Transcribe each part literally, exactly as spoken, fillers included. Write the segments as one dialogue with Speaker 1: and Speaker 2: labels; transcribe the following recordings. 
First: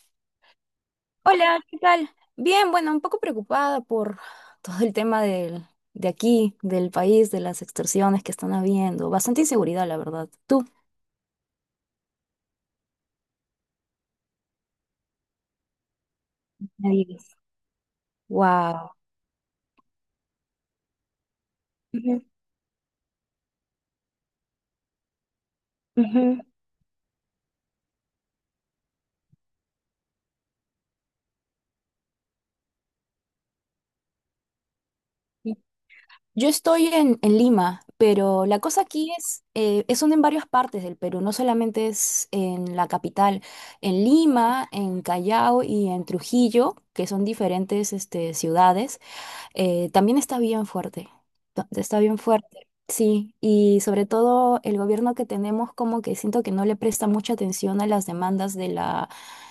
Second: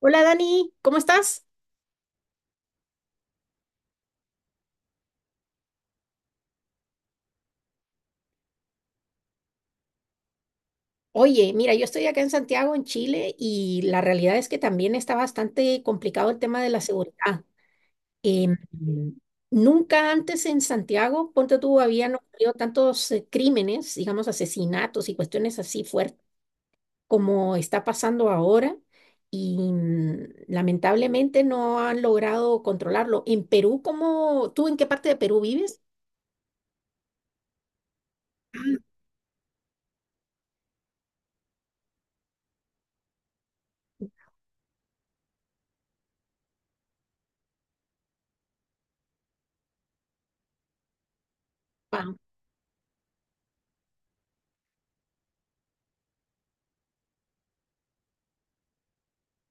Speaker 1: Hola Dani, ¿cómo estás?
Speaker 2: Hola, ¿qué tal? Bien, bueno, un poco preocupada por todo el tema del, de aquí, del país, de las extorsiones que están habiendo. Bastante inseguridad, la verdad. ¿Tú?
Speaker 1: Oye, mira, yo estoy acá en Santiago, en Chile, y la realidad es que también está bastante complicado el tema
Speaker 2: ¡Qué
Speaker 1: de la
Speaker 2: me digas!
Speaker 1: seguridad. Em,
Speaker 2: Wow.
Speaker 1: Nunca antes en Santiago, ponte tú, habían ocurrido tantos eh, crímenes, digamos, asesinatos y cuestiones así fuertes como está pasando ahora, y mm, lamentablemente no han logrado controlarlo. En Perú, ¿cómo, tú en qué parte de Perú vives?
Speaker 2: Yo estoy en, en Lima, pero la cosa aquí es, eh, es un- en varias partes del Perú, no solamente es en la capital, en Lima, en Callao y en Trujillo, que son diferentes este, ciudades. Eh, también está bien fuerte, ta- está
Speaker 1: Ah,
Speaker 2: bien fuerte, sí, y sobre todo el gobierno que tenemos, como que siento que no le presta mucha atención a las demandas de la,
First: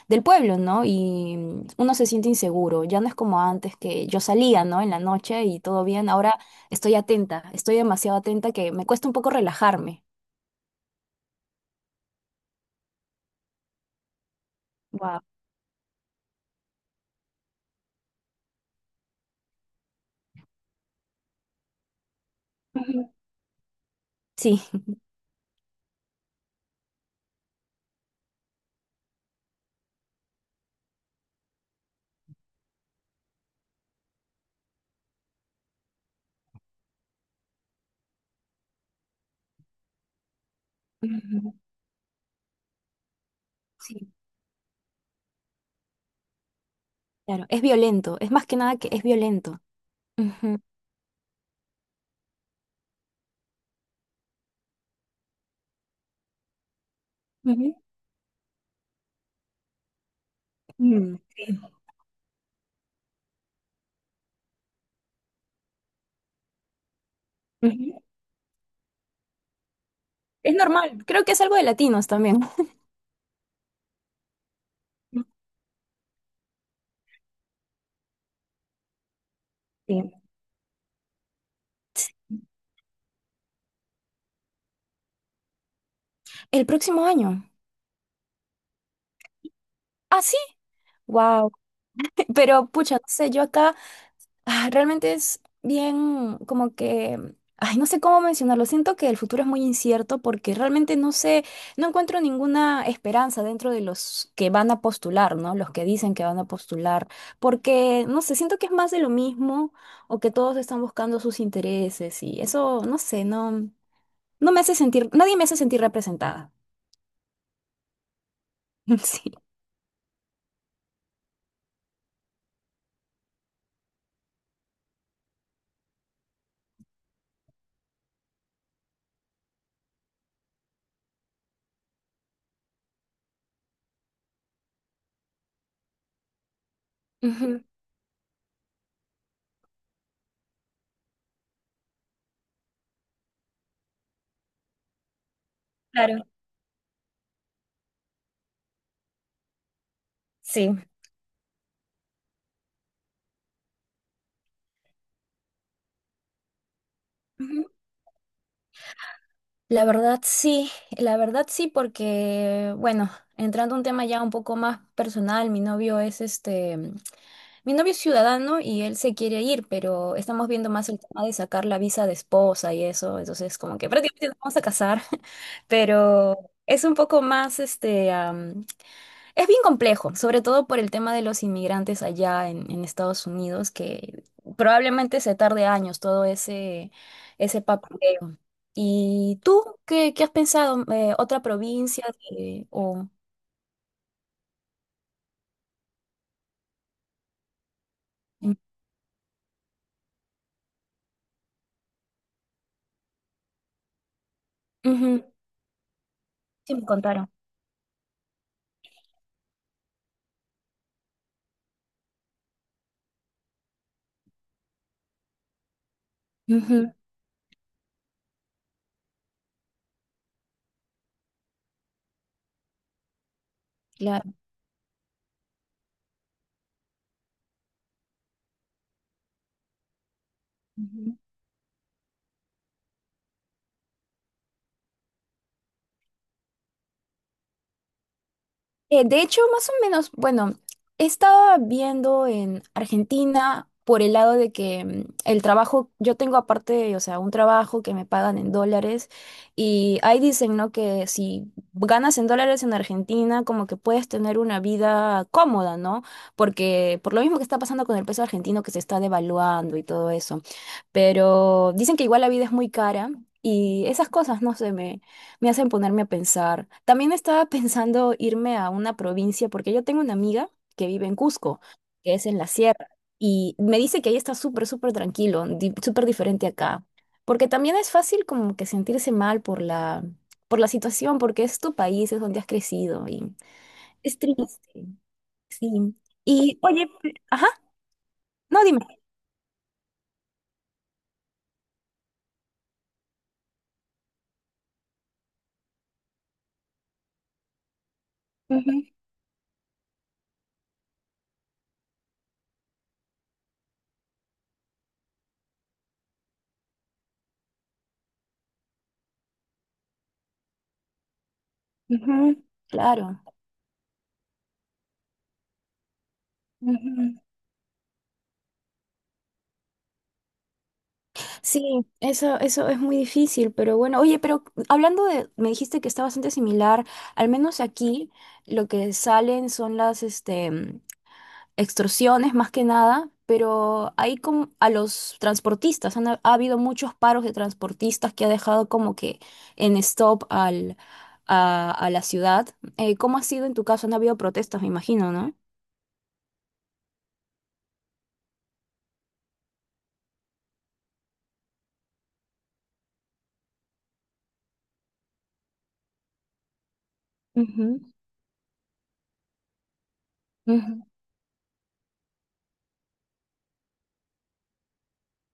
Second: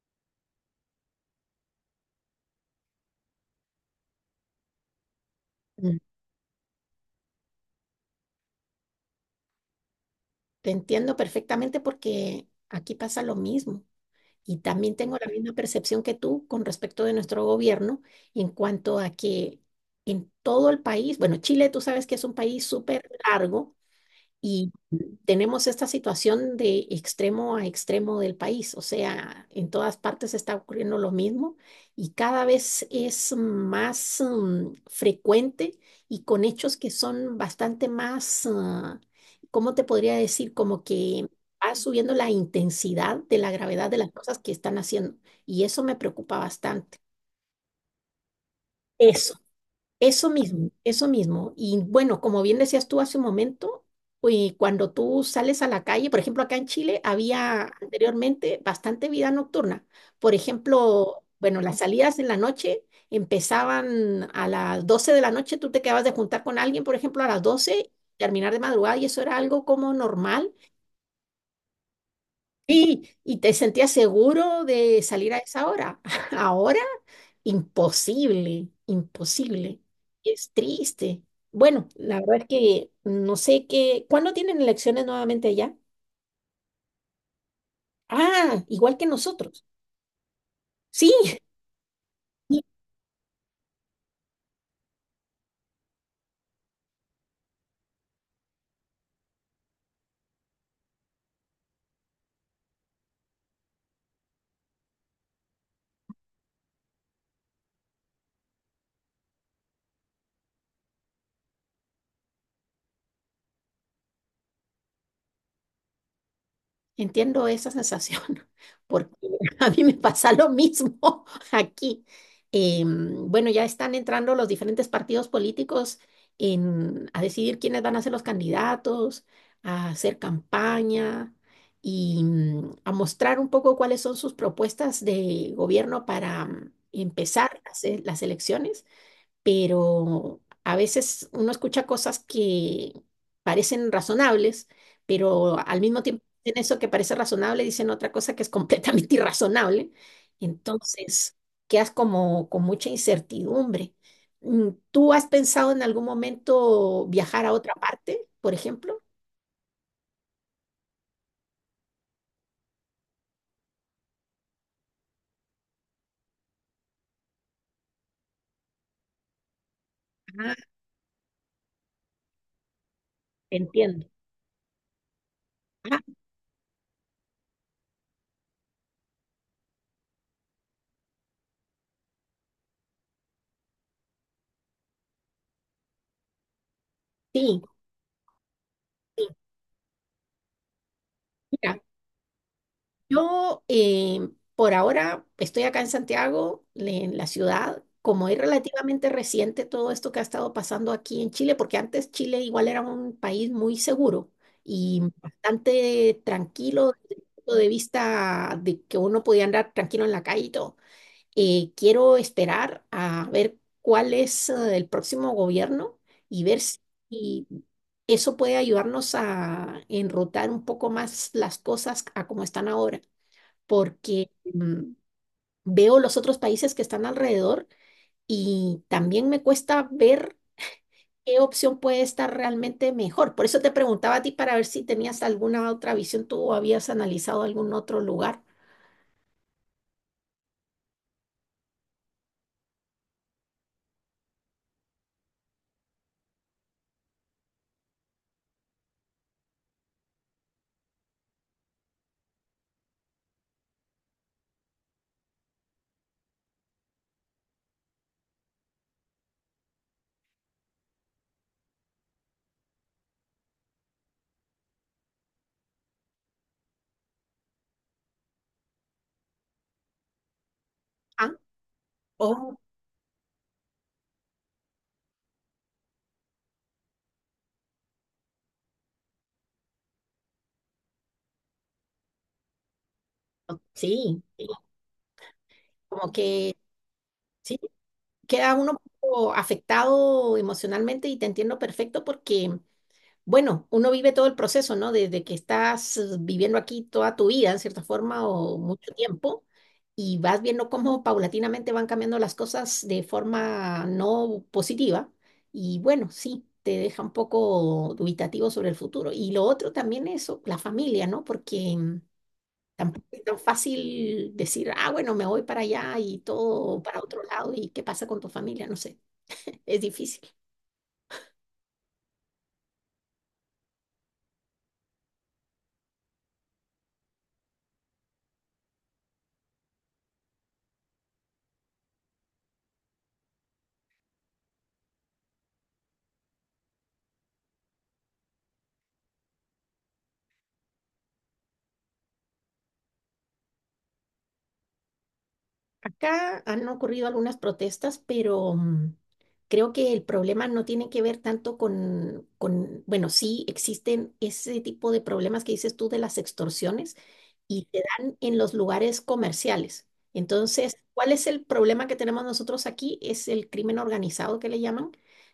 Speaker 2: del pueblo, ¿no? Y mm, uno se siente inseguro, ya no es como antes que yo salía, ¿no? En la noche y todo
Speaker 1: wow.
Speaker 2: bien, ahora estoy atenta, estoy demasiado atenta que me cuesta un poco relajarme.
Speaker 1: Te entiendo perfectamente porque aquí pasa lo mismo. Y también tengo
Speaker 2: Wow.
Speaker 1: la misma percepción que tú con respecto de nuestro gobierno en cuanto a que en todo el país, bueno, Chile tú sabes que es un país súper largo
Speaker 2: Sí.
Speaker 1: y tenemos esta situación de extremo a extremo del país, o sea, en todas partes está ocurriendo lo mismo y cada vez es más mm, frecuente y con hechos que son bastante más, ah, ¿cómo te podría decir? Como que
Speaker 2: Ujú.
Speaker 1: va subiendo la intensidad de la gravedad de las
Speaker 2: Sí.
Speaker 1: cosas que están haciendo y eso me preocupa bastante.
Speaker 2: Claro, es violento, es más que nada que es
Speaker 1: Eso.
Speaker 2: violento.
Speaker 1: Eso
Speaker 2: Ujú.
Speaker 1: mismo, eso mismo. Y bueno, como bien decías tú hace un momento, eh, cuando tú sales a la calle, por ejemplo, acá en Chile había
Speaker 2: Ujú.
Speaker 1: anteriormente bastante vida nocturna. Por
Speaker 2: Mm,
Speaker 1: ejemplo,
Speaker 2: sí.
Speaker 1: bueno, las salidas en la noche empezaban a las doce de la noche, tú te quedabas de juntar con alguien, por ejemplo, a las doce,
Speaker 2: Ujú.
Speaker 1: terminar de madrugada y eso era algo como normal.
Speaker 2: Es normal, creo que es algo de latinos también.
Speaker 1: Sí, y te sentías seguro de salir a esa hora. Ahora, imposible, imposible.
Speaker 2: Sí.
Speaker 1: Es triste. Bueno, la verdad es que no sé qué. ¿Cuándo tienen elecciones nuevamente allá?
Speaker 2: El próximo año.
Speaker 1: Ah, igual que nosotros.
Speaker 2: Ah, sí.
Speaker 1: Sí.
Speaker 2: Wow. Pero pucha, no sé, yo acá ah, realmente es bien como que, ay, no sé cómo mencionarlo. Siento que el futuro es muy incierto porque realmente no sé, no encuentro ninguna esperanza dentro de los que van a postular, ¿no? Los que dicen que van a postular, porque no sé, siento que es más de lo mismo o que todos están buscando sus intereses y eso, no sé, no, no me hace sentir, nadie me hace sentir representada.
Speaker 1: Entiendo esa sensación, porque
Speaker 2: Sí.
Speaker 1: a mí me pasa lo mismo aquí. Em, bueno, ya están entrando los diferentes partidos políticos en, a decidir quiénes van a ser los candidatos, a hacer campaña y mm, a mostrar un poco cuáles son sus propuestas de gobierno para mm, empezar
Speaker 2: Ujú.
Speaker 1: las, e- las elecciones, pero a veces uno escucha cosas que parecen razonables, pero al mismo
Speaker 2: Claro,
Speaker 1: tiempo en eso que parece razonable dicen otra cosa que es completamente irrazonable.
Speaker 2: sí.
Speaker 1: Entonces, quedas como con mucha incertidumbre. Mm, ¿Tú has pensado en algún momento viajar a
Speaker 2: Ujú.
Speaker 1: otra parte, por ejemplo?
Speaker 2: La verdad sí, la verdad sí, porque, bueno, entrando a un tema ya un poco más personal, mi novio es este, mi novio es ciudadano y él se quiere ir, pero estamos viendo
Speaker 1: Ah,
Speaker 2: más el tema de sacar la visa de esposa y eso,
Speaker 1: te
Speaker 2: entonces como que
Speaker 1: entiendo.
Speaker 2: prácticamente nos vamos a casar,
Speaker 1: Ah,
Speaker 2: pero es un poco más este, am, es bien complejo, sobre todo por el tema de los inmigrantes allá en, en Estados Unidos, que probablemente se tarde años todo ese,
Speaker 1: sí,
Speaker 2: ese papeleo.
Speaker 1: sí.
Speaker 2: ¿Y tú qué, qué has pensado? Eh, ¿otra
Speaker 1: Mira,
Speaker 2: provincia? de- o...
Speaker 1: yo eh, por ahora estoy acá en Santiago, le- en la ciudad, como es
Speaker 2: Ujú.
Speaker 1: relativamente reciente todo esto que ha estado pasando aquí en Chile, porque antes Chile igual era un país muy seguro y bastante
Speaker 2: Sí, me
Speaker 1: tranquilo desde el
Speaker 2: contaron.
Speaker 1: punto de vista de que uno podía andar tranquilo en la calle y todo. Eh, quiero esperar a ver cuál es eh, el próximo gobierno y ver
Speaker 2: Ujú,
Speaker 1: si eso puede ayudarnos a enrutar un poco más las cosas a como están ahora porque
Speaker 2: claro.
Speaker 1: mm, veo los otros países que están alrededor y también me cuesta ver qué opción puede estar realmente mejor. Por eso te preguntaba a ti para ver si tenías alguna otra visión, tú habías analizado algún otro lugar.
Speaker 2: Eh, de hecho, más o menos, bueno, estaba viendo en Argentina por el lado de que mm, el trabajo, yo tengo aparte, o sea, un trabajo que me pagan en dólares, y ahí dicen, ¿no? Que si ganas en dólares en Argentina, como que puedes tener una vida cómoda, ¿no? Porque por lo mismo que está pasando con el peso argentino que se está devaluando y todo eso. Pero dicen que igual la vida es muy cara y esas cosas, no sé, me hacen ponerme a pensar. También estaba pensando irme a una provincia porque yo tengo una amiga que vive en
Speaker 1: Ah,
Speaker 2: Cusco, que es en la
Speaker 1: oh,
Speaker 2: sierra, y me dice que ahí está súper, súper tranquilo, di- súper diferente acá. Porque también es fácil como que sentirse mal por la, por la situación, porque es tu país, es donde has crecido y es
Speaker 1: sí, sí,
Speaker 2: triste. Sí.
Speaker 1: como que
Speaker 2: Y, oye, pe- ajá,
Speaker 1: sí, queda
Speaker 2: no,
Speaker 1: uno un
Speaker 2: dime.
Speaker 1: poco afectado emocionalmente y te entiendo perfecto porque bueno, uno vive todo el proceso, ¿no? Desde que estás eh, viviendo aquí toda tu vida, en cierta forma, o
Speaker 2: Ujú.
Speaker 1: mucho tiempo, y vas viendo cómo paulatinamente van cambiando las cosas de forma no positiva. Y bueno, sí, te deja un poco dubitativo sobre el futuro. Y lo otro también es o- la familia, ¿no? Porque mm,
Speaker 2: Ujú.
Speaker 1: tampoco
Speaker 2: Claro.
Speaker 1: es tan fácil decir, ah, bueno, me voy para allá y todo para
Speaker 2: Ujú.
Speaker 1: otro lado, y qué pasa con tu familia, no sé, es difícil.
Speaker 2: Sí, eso, eso es muy difícil, pero bueno, oye, pero hablando de, me dijiste que está bastante similar, al menos aquí lo que salen son las este, mm, extorsiones más que nada, pero ahí como a los transportistas, han, ha habido muchos paros de transportistas que ha dejado como que en stop al, a, a la ciudad. Eh, ¿cómo ha sido en tu caso? Han habido protestas, me imagino, ¿no?
Speaker 1: Acá han ocurrido algunas protestas, pero mm, creo que el problema no tiene que ver tanto con, con, bueno, sí existen ese tipo de problemas que dices tú de las extorsiones y
Speaker 2: Ujú.
Speaker 1: se dan en los lugares comerciales. Entonces,
Speaker 2: Ujú.
Speaker 1: ¿cuál es el problema que tenemos nosotros aquí? Es el crimen organizado que le llaman,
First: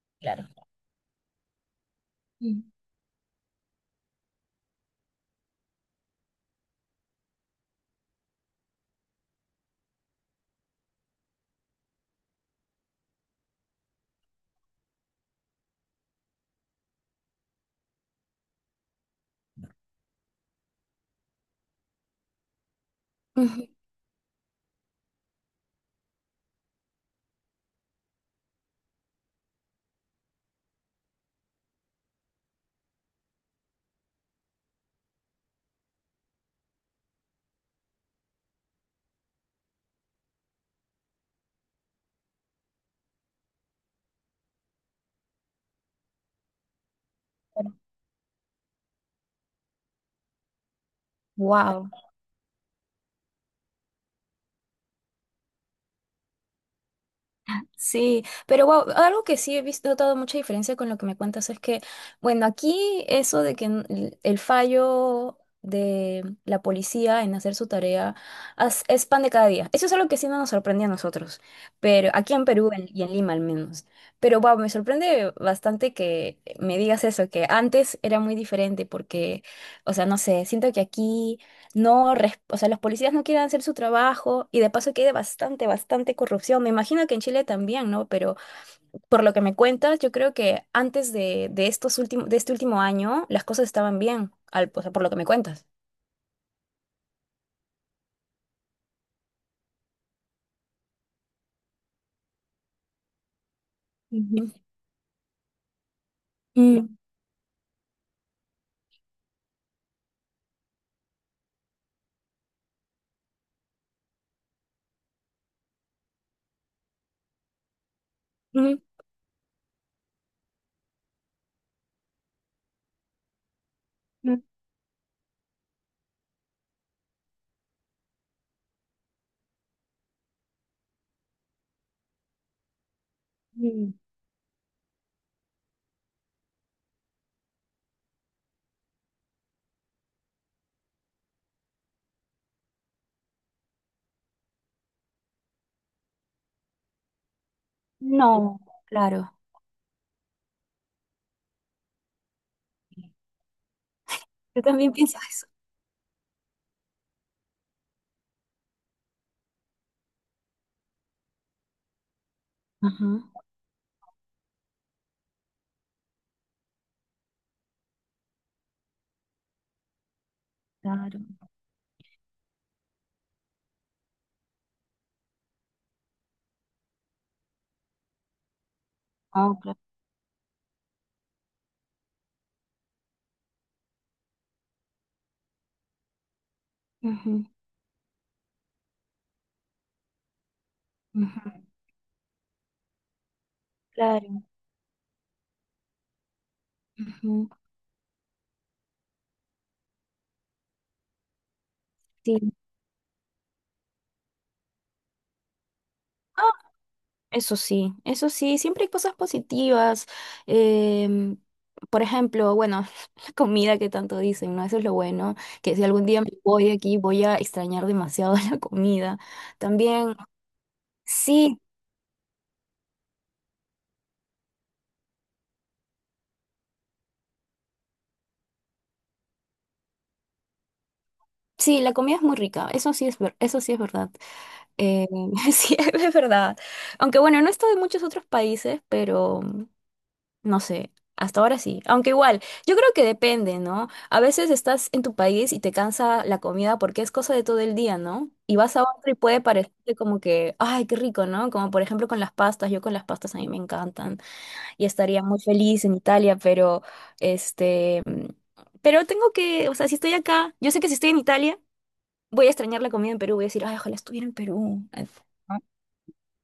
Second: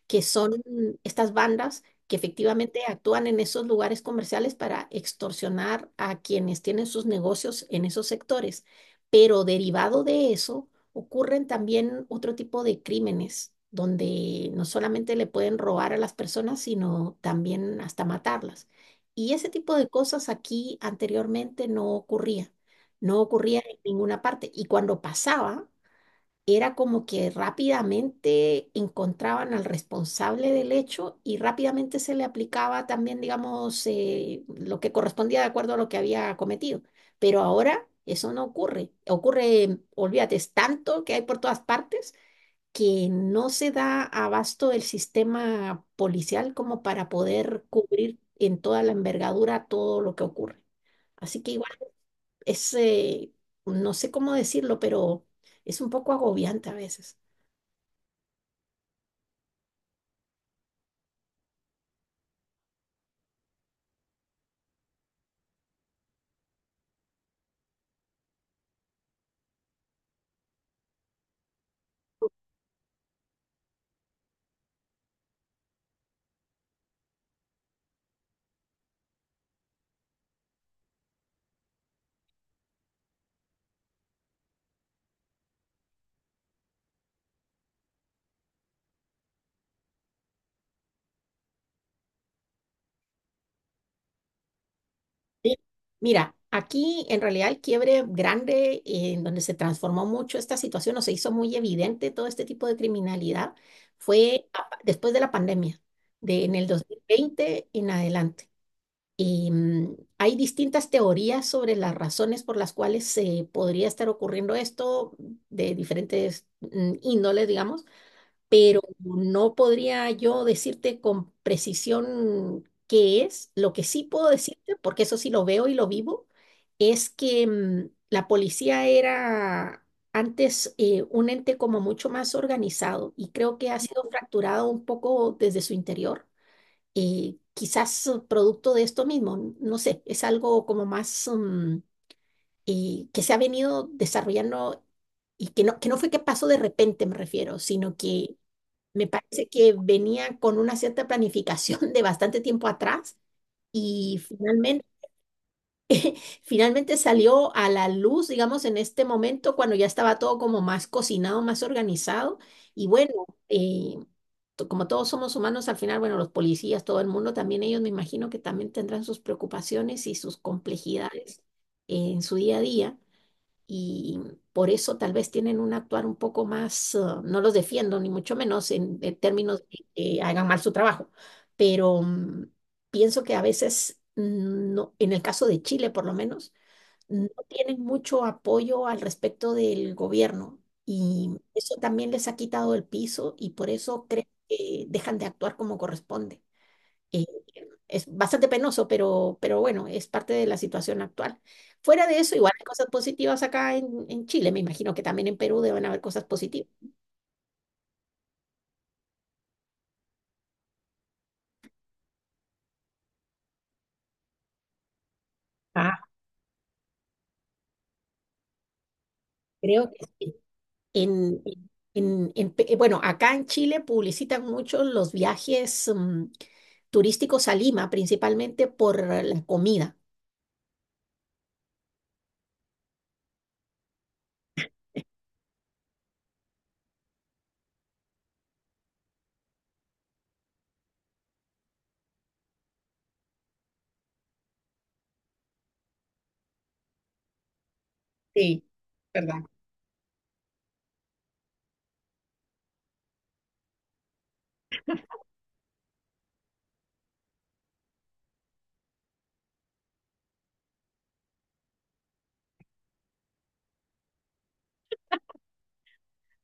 Speaker 1: que
Speaker 2: Claro.
Speaker 1: son estas bandas que efectivamente actúan en esos lugares comerciales para extorsionar a quienes tienen sus negocios en esos sectores. Pero derivado de eso, ocurren también otro tipo de crímenes, donde no solamente le pueden robar a las personas, sino también hasta matarlas. Y ese tipo de cosas aquí anteriormente no ocurría, no ocurría en ninguna parte. Y cuando pasaba, era como que rápidamente encontraban al responsable del hecho y rápidamente se le aplicaba también, digamos, eh, lo que correspondía de acuerdo a lo que había cometido. Pero ahora eso no ocurre. Ocurre, olvídate, es tanto que hay por todas partes que no se da abasto el sistema policial como para poder cubrir en toda la envergadura todo lo que ocurre. Así que igual
Speaker 2: Wow.
Speaker 1: es, eh, no sé cómo decirlo, pero es un poco agobiante a veces.
Speaker 2: Sí, pero wow, algo que sí he visto, notado mucha diferencia con lo que me cuentas es que, bueno, aquí eso de que n- el el fallo de la policía en hacer su tarea as- es pan de cada día. Eso es algo que sí no nos sorprende a nosotros, pero aquí en Perú en- y en Lima al menos. Pero wow, me sorprende bastante que me digas eso, que antes era muy diferente porque, o sea, no sé, siento que aquí no, res- o sea, los policías no quieren hacer su trabajo y de paso que hay de bastante, bastante corrupción. Me imagino que en Chile también, ¿no? Pero por lo que me cuentas, yo creo que antes de, de estos últimos, de este último año, las cosas estaban bien, al, o sea, por lo que me
Speaker 1: Sí,
Speaker 2: cuentas.
Speaker 1: mira, aquí en realidad el quiebre grande eh, en donde se transformó mucho esta situación o se hizo muy evidente todo este tipo de criminalidad fue
Speaker 2: Ujú.
Speaker 1: a- después de la pandemia, de, en el dos
Speaker 2: Mm.
Speaker 1: mil veinte en adelante. Y mm, hay distintas teorías sobre las razones por las cuales se podría estar ocurriendo esto de diferentes mm, índoles, digamos,
Speaker 2: Mm.
Speaker 1: pero no podría yo decirte con precisión qué es. Lo que sí puedo
Speaker 2: Mm.
Speaker 1: decirte, porque eso sí lo veo y lo vivo, es que mm, la policía era antes eh, un ente como mucho más organizado y creo que ha
Speaker 2: Mm.
Speaker 1: sido fracturado un poco desde su interior. Eh, quizás eh, producto de esto mismo, n- no sé, es algo como más mm, eh, que se ha venido desarrollando y que no, que no fue que pasó de repente, me refiero, sino que
Speaker 2: No,
Speaker 1: me
Speaker 2: claro.
Speaker 1: parece que venía con una cierta planificación de bastante tiempo atrás y
Speaker 2: Yo
Speaker 1: finalmente,
Speaker 2: también pienso eso.
Speaker 1: finalmente salió a la luz, digamos, en este momento cuando ya estaba todo como más cocinado, más organizado. Y bueno,
Speaker 2: Ajá,
Speaker 1: eh, to- como todos somos humanos, al final, bueno, los policías, todo el mundo, también ellos me imagino que también tendrán sus preocupaciones y sus
Speaker 2: claro.
Speaker 1: complejidades en su día a día y por eso tal vez tienen un actuar un poco más, ah, no los defiendo ni mucho menos en, en
Speaker 2: Oh,
Speaker 1: términos
Speaker 2: claro.
Speaker 1: de que hagan mal su trabajo, pero mm, pienso que a veces, mm, no, en el caso de Chile por lo menos, no
Speaker 2: Ujú,
Speaker 1: tienen mucho apoyo al respecto del gobierno y
Speaker 2: ujú.
Speaker 1: eso también les ha quitado el piso y por eso creo
Speaker 2: Claro.
Speaker 1: que dejan de actuar como corresponde. Eh,
Speaker 2: Ujú.
Speaker 1: es bastante penoso, pero, pero bueno, es parte de la situación actual. Fuera de eso,
Speaker 2: Sí.
Speaker 1: igual hay cosas positivas acá en, en Chile. Me imagino que también en Perú deben haber cosas positivas.
Speaker 2: Eso sí, eso sí, siempre hay cosas positivas. Em, por ejemplo, bueno, la comida que tanto dicen, ¿no? Eso es lo bueno, que si
Speaker 1: Ah,
Speaker 2: algún día me voy de aquí voy a extrañar demasiado la comida.
Speaker 1: creo que
Speaker 2: También,
Speaker 1: sí. En,
Speaker 2: sí,
Speaker 1: en- en en Pe- eh, bueno, acá en Chile publicitan mucho los viajes mm, turísticos a Lima, principalmente por la comida.
Speaker 2: sí, la comida es muy rica, eso sí es, ver- eso sí es verdad. Em, Sí, es verdad. Aunque bueno, no he estado en muchos otros países, pero no sé, hasta ahora sí. Aunque igual, yo creo que depende, ¿no? A veces estás en tu país y te cansa la comida porque es cosa de todo el día, ¿no? Y
Speaker 1: Sí,
Speaker 2: vas a otro y puede
Speaker 1: verdad.
Speaker 2: parecerte como que, ay, qué rico, ¿no? Como por ejemplo con las pastas, yo con las pastas a mí me encantan y estaría muy feliz en Italia, pero este, mm, pero tengo que, o sea, si estoy acá, yo sé que si estoy en Italia, voy a extrañar la comida en Perú, voy a decir, ay, ojalá estuviera en Perú.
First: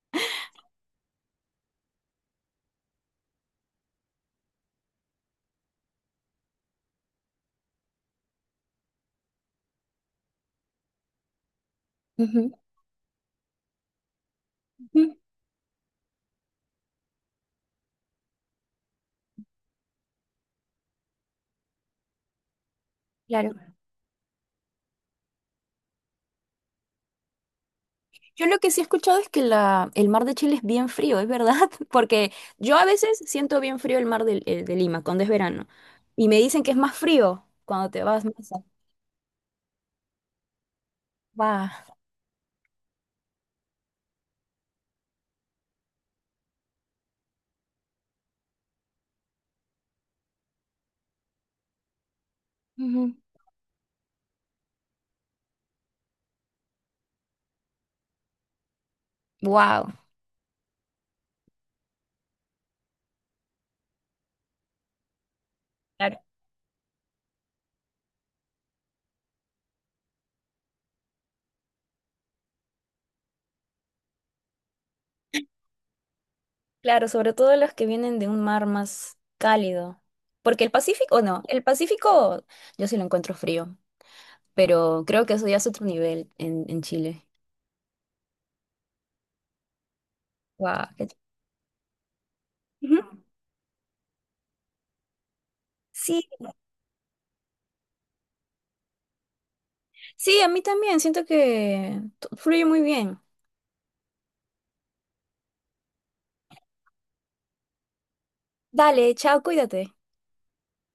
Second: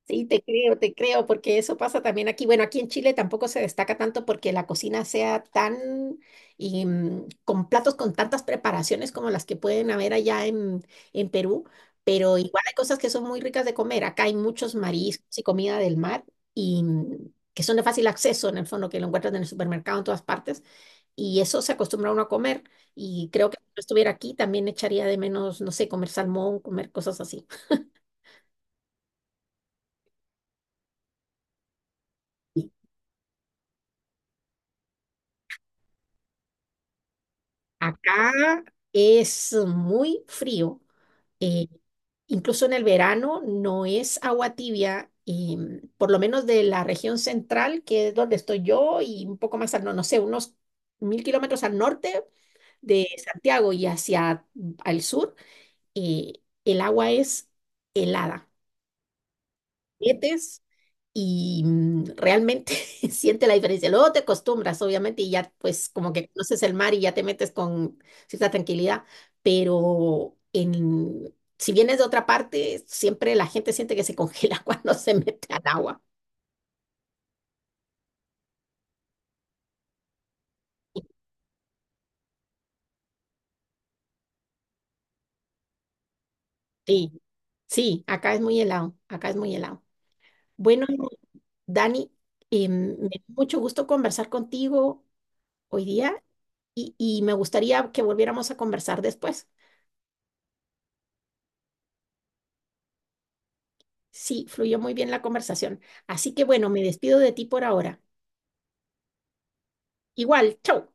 Speaker 1: Sí, te creo, te creo, porque eso pasa también aquí. Bueno, aquí en Chile tampoco se destaca tanto porque la cocina sea tan y, mm, con platos con tantas preparaciones como las que pueden haber allá en, en Perú, pero
Speaker 2: Ujú,
Speaker 1: igual hay cosas que son muy ricas de comer. Acá hay muchos
Speaker 2: ujú.
Speaker 1: mariscos y comida del mar y mm, que son de fácil acceso, en el fondo, que lo encuentras en el supermercado en todas partes. Y eso se acostumbra uno a comer. Y creo
Speaker 2: Claro.
Speaker 1: que si no estuviera aquí también echaría de menos, no sé, comer salmón, comer cosas así.
Speaker 2: Yo lo que sí he escuchado es que la, el mar de Chile es bien frío, ¿es verdad? Porque yo a veces siento bien frío el mar del- eh, de, Lima cuando es verano. Y me dicen que es más frío cuando te vas más
Speaker 1: Acá es muy frío, eh,
Speaker 2: a...
Speaker 1: incluso en el verano no es agua tibia, y, mm, por lo menos de la región central, que es donde estoy yo, y un poco más al, no, no sé, unos mil kilómetros al norte de Santiago y hacia mm, al sur, eh, el agua es helada.
Speaker 2: Wow.
Speaker 1: Metes y mm, realmente siente la diferencia. Luego te acostumbras, obviamente, y ya pues como
Speaker 2: Claro,
Speaker 1: que conoces el mar y ya te metes con cierta tranquilidad, pero en, si vienes de otra parte, siempre la gente siente que se congela cuando se mete al agua.
Speaker 2: claro, sobre todo los que vienen de un mar más cálido. Porque el Pacífico, no, el Pacífico yo sí lo encuentro frío, pero creo que eso ya es otro nivel en, en
Speaker 1: Sí,
Speaker 2: Chile.
Speaker 1: sí, acá es muy helado, acá es muy helado. Bueno,
Speaker 2: Wow.
Speaker 1: Dani, eh, me dio mucho gusto conversar contigo hoy
Speaker 2: Sí,
Speaker 1: día y, y me gustaría que volviéramos a conversar después.
Speaker 2: sí, a mí también, siento que t- fluye muy bien.
Speaker 1: Sí, fluyó muy bien la conversación. Así que bueno, me despido de ti por ahora.
Speaker 2: Dale, chao, cuídate.
Speaker 1: Igual, chau.